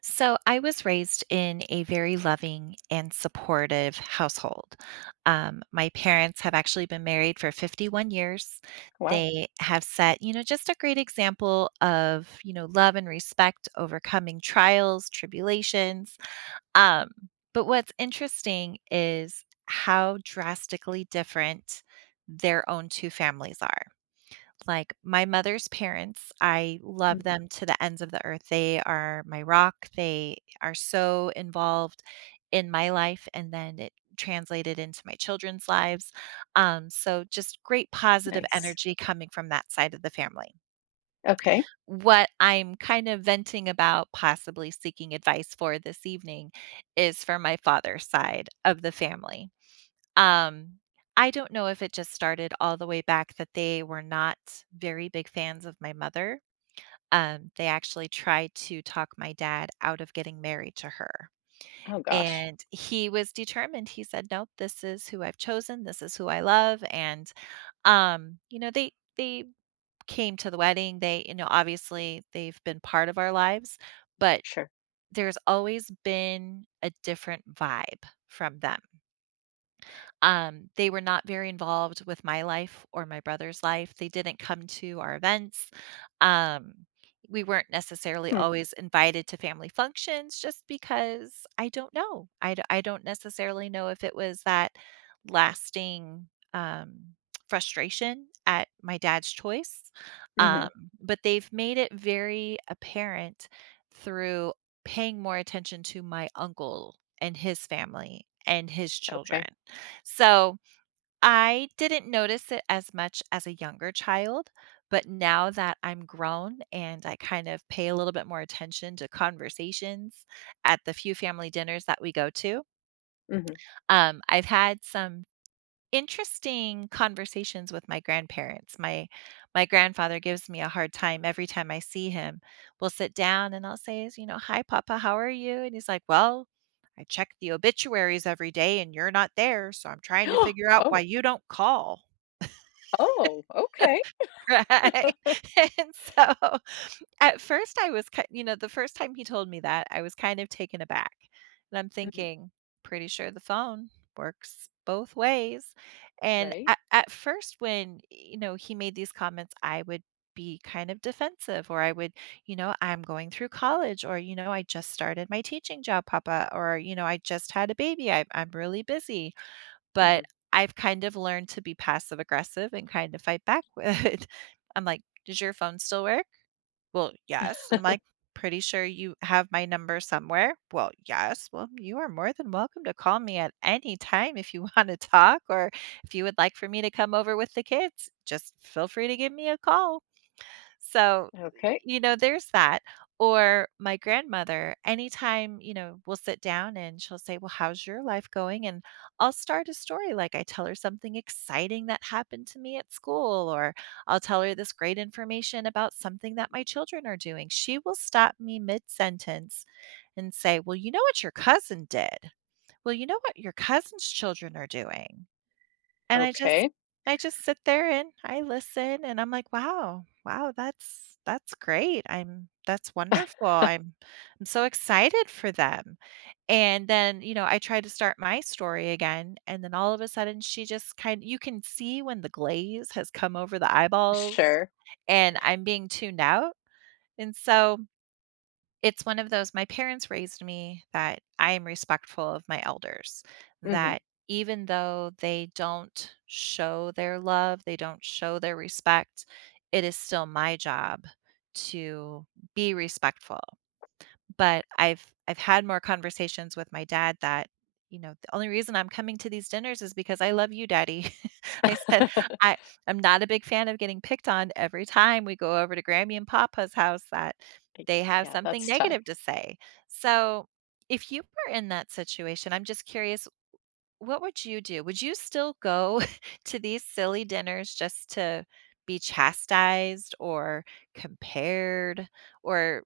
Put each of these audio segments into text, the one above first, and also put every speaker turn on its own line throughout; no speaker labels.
So, I was raised in a very loving and supportive household. My parents have actually been married for 51 years.
Wow.
They have set, you know, just a great example of, you know, love and respect overcoming trials, tribulations. Um, but what's interesting is how drastically different their own two families are. Like, my mother's parents, I love
Mhm.
them to the ends of the earth. They are my rock. They are so involved in my life, and then it translated into my children's lives. So just great positive
Nice.
energy coming from that side of the family.
Okay.
What I'm kind of venting about, possibly seeking advice for this evening, is for my father's side of the family. Um, I don't know if it just started all the way back that they were not very big fans of my mother. They actually tried to talk my dad out of getting married to her.
Oh gosh.
And he was determined. He said, "Nope, this is who I've chosen. This is who I love." And you know, they came to the wedding. They, you know, obviously they've been part of our lives, but
Sure.
there's always been a different vibe from them. They were not very involved with my life or my brother's life. They didn't come to our events. Um, we weren't necessarily
Hmm.
always invited to family functions just because I don't know. I don't necessarily know if it was that lasting um, frustration at my dad's choice, um,
Mhm.
but they've made it very apparent through paying more attention to my uncle and his family and his children.
Okay.
So, I didn't notice it as much as a younger child, but now that I'm grown and I kind of pay a little bit more attention to conversations at the few family dinners that we go to,
Mhm.
I've had some interesting conversations with my grandparents. My grandfather gives me a hard time every time I see him. We'll sit down and I'll say, you know, "Hi papa, how are you?" And he's like, "Well, I check the obituaries every day and you're not there, so I'm trying to figure out why
Oh.
you don't call."
Oh, okay.
Right? And so, at first I was ki you know, the first time he told me that, I was kind of taken aback, and I'm
Mhm.
thinking, "Pretty sure the phone works both ways." And
Right?
at first when, you know, he made these comments, I would be kind of defensive, or I would, you know, "I'm going through college," or, you know, "I just started my teaching job, papa," or, you know, "I just had a baby, I'm really busy." But
Mhm.
I've kind of learned to be passive aggressive and kind of fight back with it. I'm like, "Does your phone still work?" "Well, yes." And I'm like, "Pretty sure you have my number somewhere?" "Well, yes." "Well, you are more than welcome to call me at any time if you wanna talk or if you would like for me to come over with the kids. Just feel free to give me a call." So,
Okay.
you know, there's that. Or my grandmother, anytime, you know, we'll sit down and she'll say, "Well, how's your life going?" And I'll start a story. Like I tell her something exciting that happened to me at school, or I'll tell her this great information about something that my children are doing. She will stop me mid sentence and say, "Well, you know what your cousin did? Well, you know what your cousin's children are doing?" And
Okay.
I just sit there and I listen and I'm like, "Wow, wow, that's great. I'm That's wonderful. I'm so excited for them." And then, you know, I tried to start my story again, and then all of a sudden she just kind you can see when the glaze has come over the eyeballs
Sure.
and I'm being tuned out. And so it's one of those my parents raised me that I am respectful of my elders,
Mhm.
that even though they don't show their love, they don't show their respect, it is still my job to be respectful. But I've had more conversations with my dad that, you know, "The only reason I'm coming to these dinners is because I love you, daddy." I said, "I I'm not a big fan of getting picked on every time we go over to Grammy and Papa's house that they have
Yeah,
something
that's tough.
negative to say." So, if you were in that situation, I'm just curious, what would you do? Would you still go to these silly dinners just to be chastised or compared or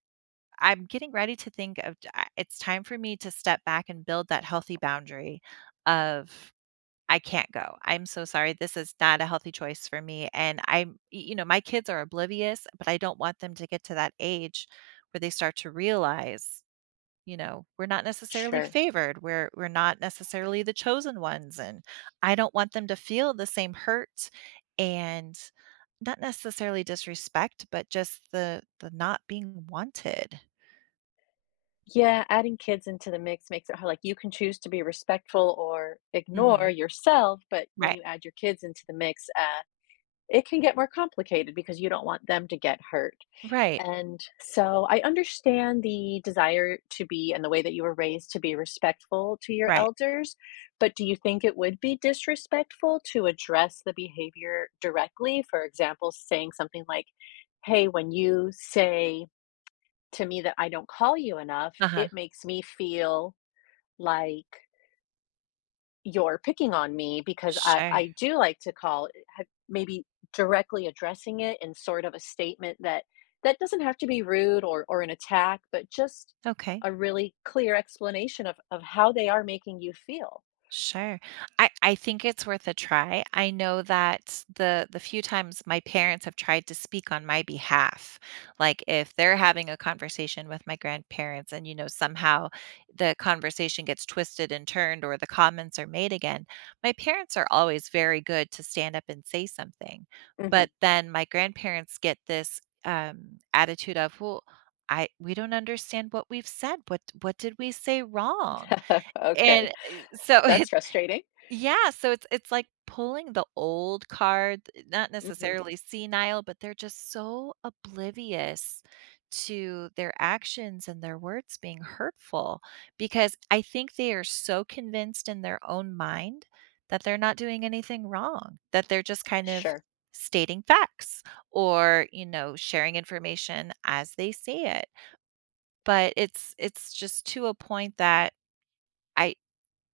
I'm getting ready to think of t- I- it's time for me to step back and build that healthy boundary of I can't go. I'm so sorry. This is not a healthy choice for me. And you know, my kids are oblivious, but I don't want them to get to that age where they start to realize, you know, we're not necessarily
Sure.
favored. We're not necessarily the chosen ones. And I don't want them to feel the same hurt and not necessarily disrespect, but just the not being wanted.
Yeah, adding kids into the mix makes it hard. Like you can choose to be respectful or ignore
Mhm.
yourself, but when
Right.
you add your kids into the mix, it can get more complicated because you don't want them to get hurt.
Right.
And so I understand the desire to be and the way that you were raised to be respectful to your
Right.
elders, but do you think it would be disrespectful to address the behavior directly? For example, saying something like, hey, when you say to me that I don't call you enough,
Uh-huh.
it makes me feel like you're picking on me because I,
Sure.
I do like to call it- ha- maybe directly addressing it in sort of a statement that doesn't have to be rude, or an attack, but just
Okay.
a really clear explanation of how they are making you feel.
Sure. I think it's worth a try. I know that the few times my parents have tried to speak on my behalf, like if they're having a conversation with my grandparents and you know somehow the conversation gets twisted and turned or the comments are made again, my parents are always very good to stand up and say something.
Hmm.
But then my grandparents get this attitude of, "Well, I we don't understand what we've said. What did we say wrong?" And
Okay,
so it's
that's frustrating.
yeah, so it's like pulling the old card, eh, not
Hmm.
necessarily senile, but they're just so oblivious to their actions and their words being hurtful because I think they are so convinced in their own mind that they're not doing anything wrong, that they're just kind of
Sure.
stating facts or, you know, sharing information as they see it. But it's just to a point that I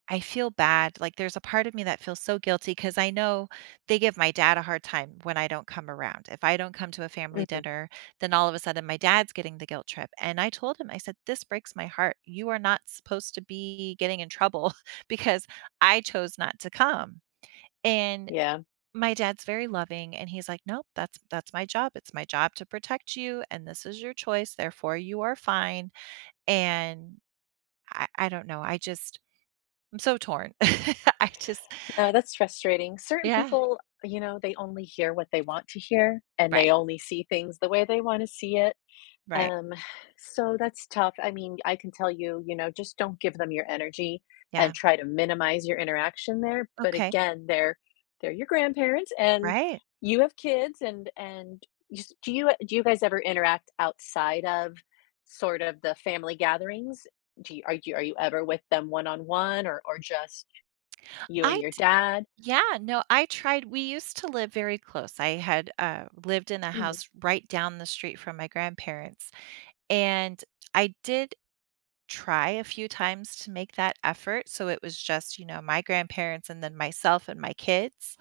I feel bad. Like there's a part of me that feels so guilty because I know they give my dad a hard time when I don't come around. If I don't come to a family
Hmm.
dinner, then all of a sudden my dad's getting the guilt trip. And I told him, I said, "This breaks my heart. You are not supposed to be getting in trouble because I chose not to come." And
Yeah,
my dad's very loving and he's like, "Nope, that's my job. It's my job to protect you and this is your choice. Therefore you are fine." And I don't know. I'm so torn. I just
no, that's frustrating. Certain
Yeah,
people, you know, they only hear what they want to hear and
right,
they only see things the way they want to see it.
right,
Um, so that's tough. I mean, I can tell you, you know, just don't give them your energy
yeah,
and try to minimize your interaction there. But
okay,
again, they're your grandparents and
right.
you have kids and you s- do you guys ever interact outside of sort of the family gatherings? Do you, are you ever with them one on one, or just you
I
and your
d
dad?
Yeah, no, I tried we used to live very close. I had, lived in a
Mhm.
house right down the street from my grandparents, and I did try a few times to make that effort, so it was just, you know, my grandparents and then myself and my kids.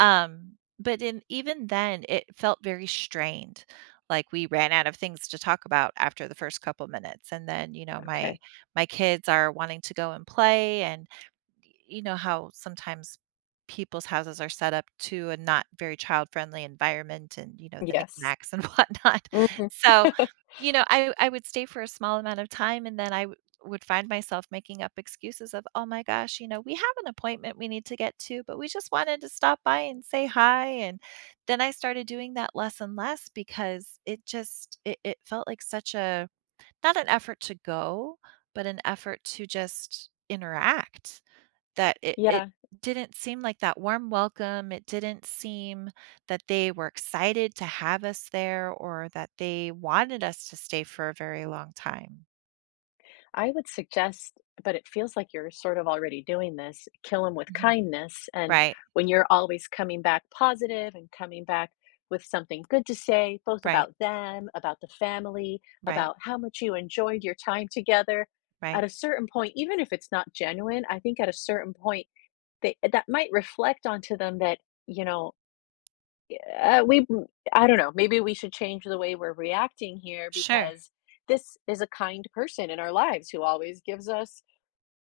Um, but in even then, it felt very strained. Like we ran out of things to talk about after the first couple minutes, and then you know my
Okay.
my kids are wanting to go and play, and you know how sometimes people's houses are set up to a not very child friendly environment and you know the
Yes.
knickknacks and whatnot
Hmm.
so you know I would stay for a small amount of time and then would find myself making up excuses of oh my gosh you know we have an appointment we need to get to but we just wanted to stop by and say hi and then I started doing that less and less because it felt like such a not an effort to go but an effort to just interact that it
Yeah.
didn't seem like that warm welcome. It didn't seem that they were excited to have us there or that they wanted us to stay for a very long time.
I would suggest, but it feels like you're sort of already doing this, kill them with
Mhm.
kindness. And
Right.
when you're always coming back positive and coming back with something good to say, both
Right.
about them, about the family,
Right.
about how much you enjoyed your time together, at
Right.
a certain point, even if it's not genuine, I think at a certain point, they, that might reflect onto them that, you know, yeah, we I don't know, maybe we should change the way we're reacting here
Sure.
because this is a kind person in our lives who always gives us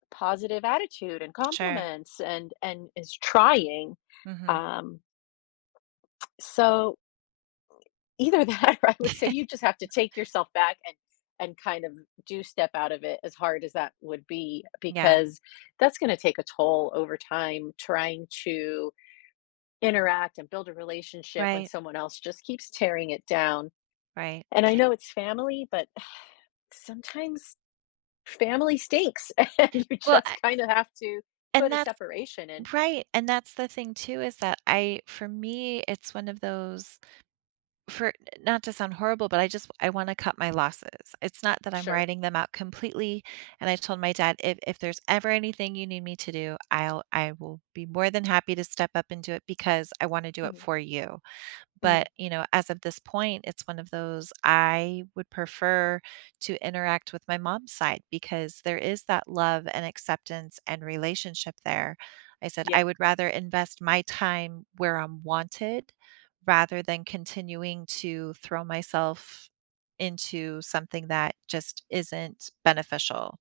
positive attitude and
Sure.
compliments and is trying.
Mhm.
Um, so either that, or I would say you just have to take yourself back and kind of do step out of it as hard as that would be,
Yeah.
because that's gonna take a toll over time trying to interact and build a relationship when
Right.
someone else just keeps tearing it down.
Right.
And I know it's family, but sometimes family stinks, and you
Well,
just
I
kinda have to
and
put a
that's
separation in.
Right, and that's the thing too is that I for me, it's one of those for not to sound horrible, but I wanna cut my losses. It's not that I'm
Sure.
writing them out completely, and I told my dad, "If there's ever anything you need me to do, I will be more than happy to step up and do it because I wanna do it
Mhm,
for you."
mhm.
But, you know, as of this point, it's one of those I would prefer to interact with my mom's side because there is that love and acceptance and relationship there. I said, I
Yep,
would rather invest my time where I'm wanted rather than continuing to throw myself into something that just isn't beneficial.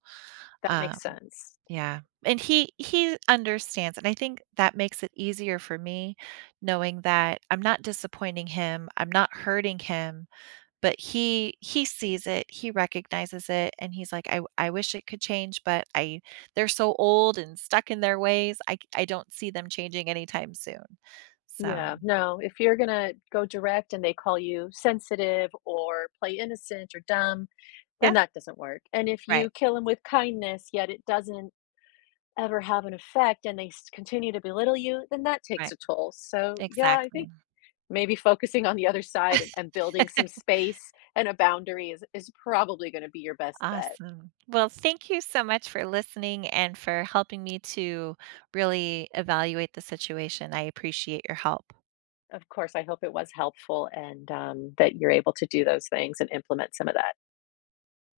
that
Um,
makes sense.
yeah, and he understands, and I think that makes it easier for me knowing that I'm not disappointing him, I'm not hurting him, but he sees it, he recognizes it, and he's like, I wish it could change, but I they're so old and stuck in their ways. I don't see them changing anytime soon." So
Yeah, no, if you're gonna go direct and they call you sensitive or play innocent or dumb, then
yeah,
that doesn't work. And if you
right,
kill them with kindness, yet it doesn't ever have an effect and they s continue to belittle you, then that takes a
right,
toll. So, yeah, I think
exactly.
maybe focusing on the other side, and building some space and a boundary is probably going to be your best bet.
Awesome. Well, thank you so much for listening and for helping me to really evaluate the situation. I appreciate your help.
Of course, I hope it was helpful, and that you're able to do those things and implement some of that.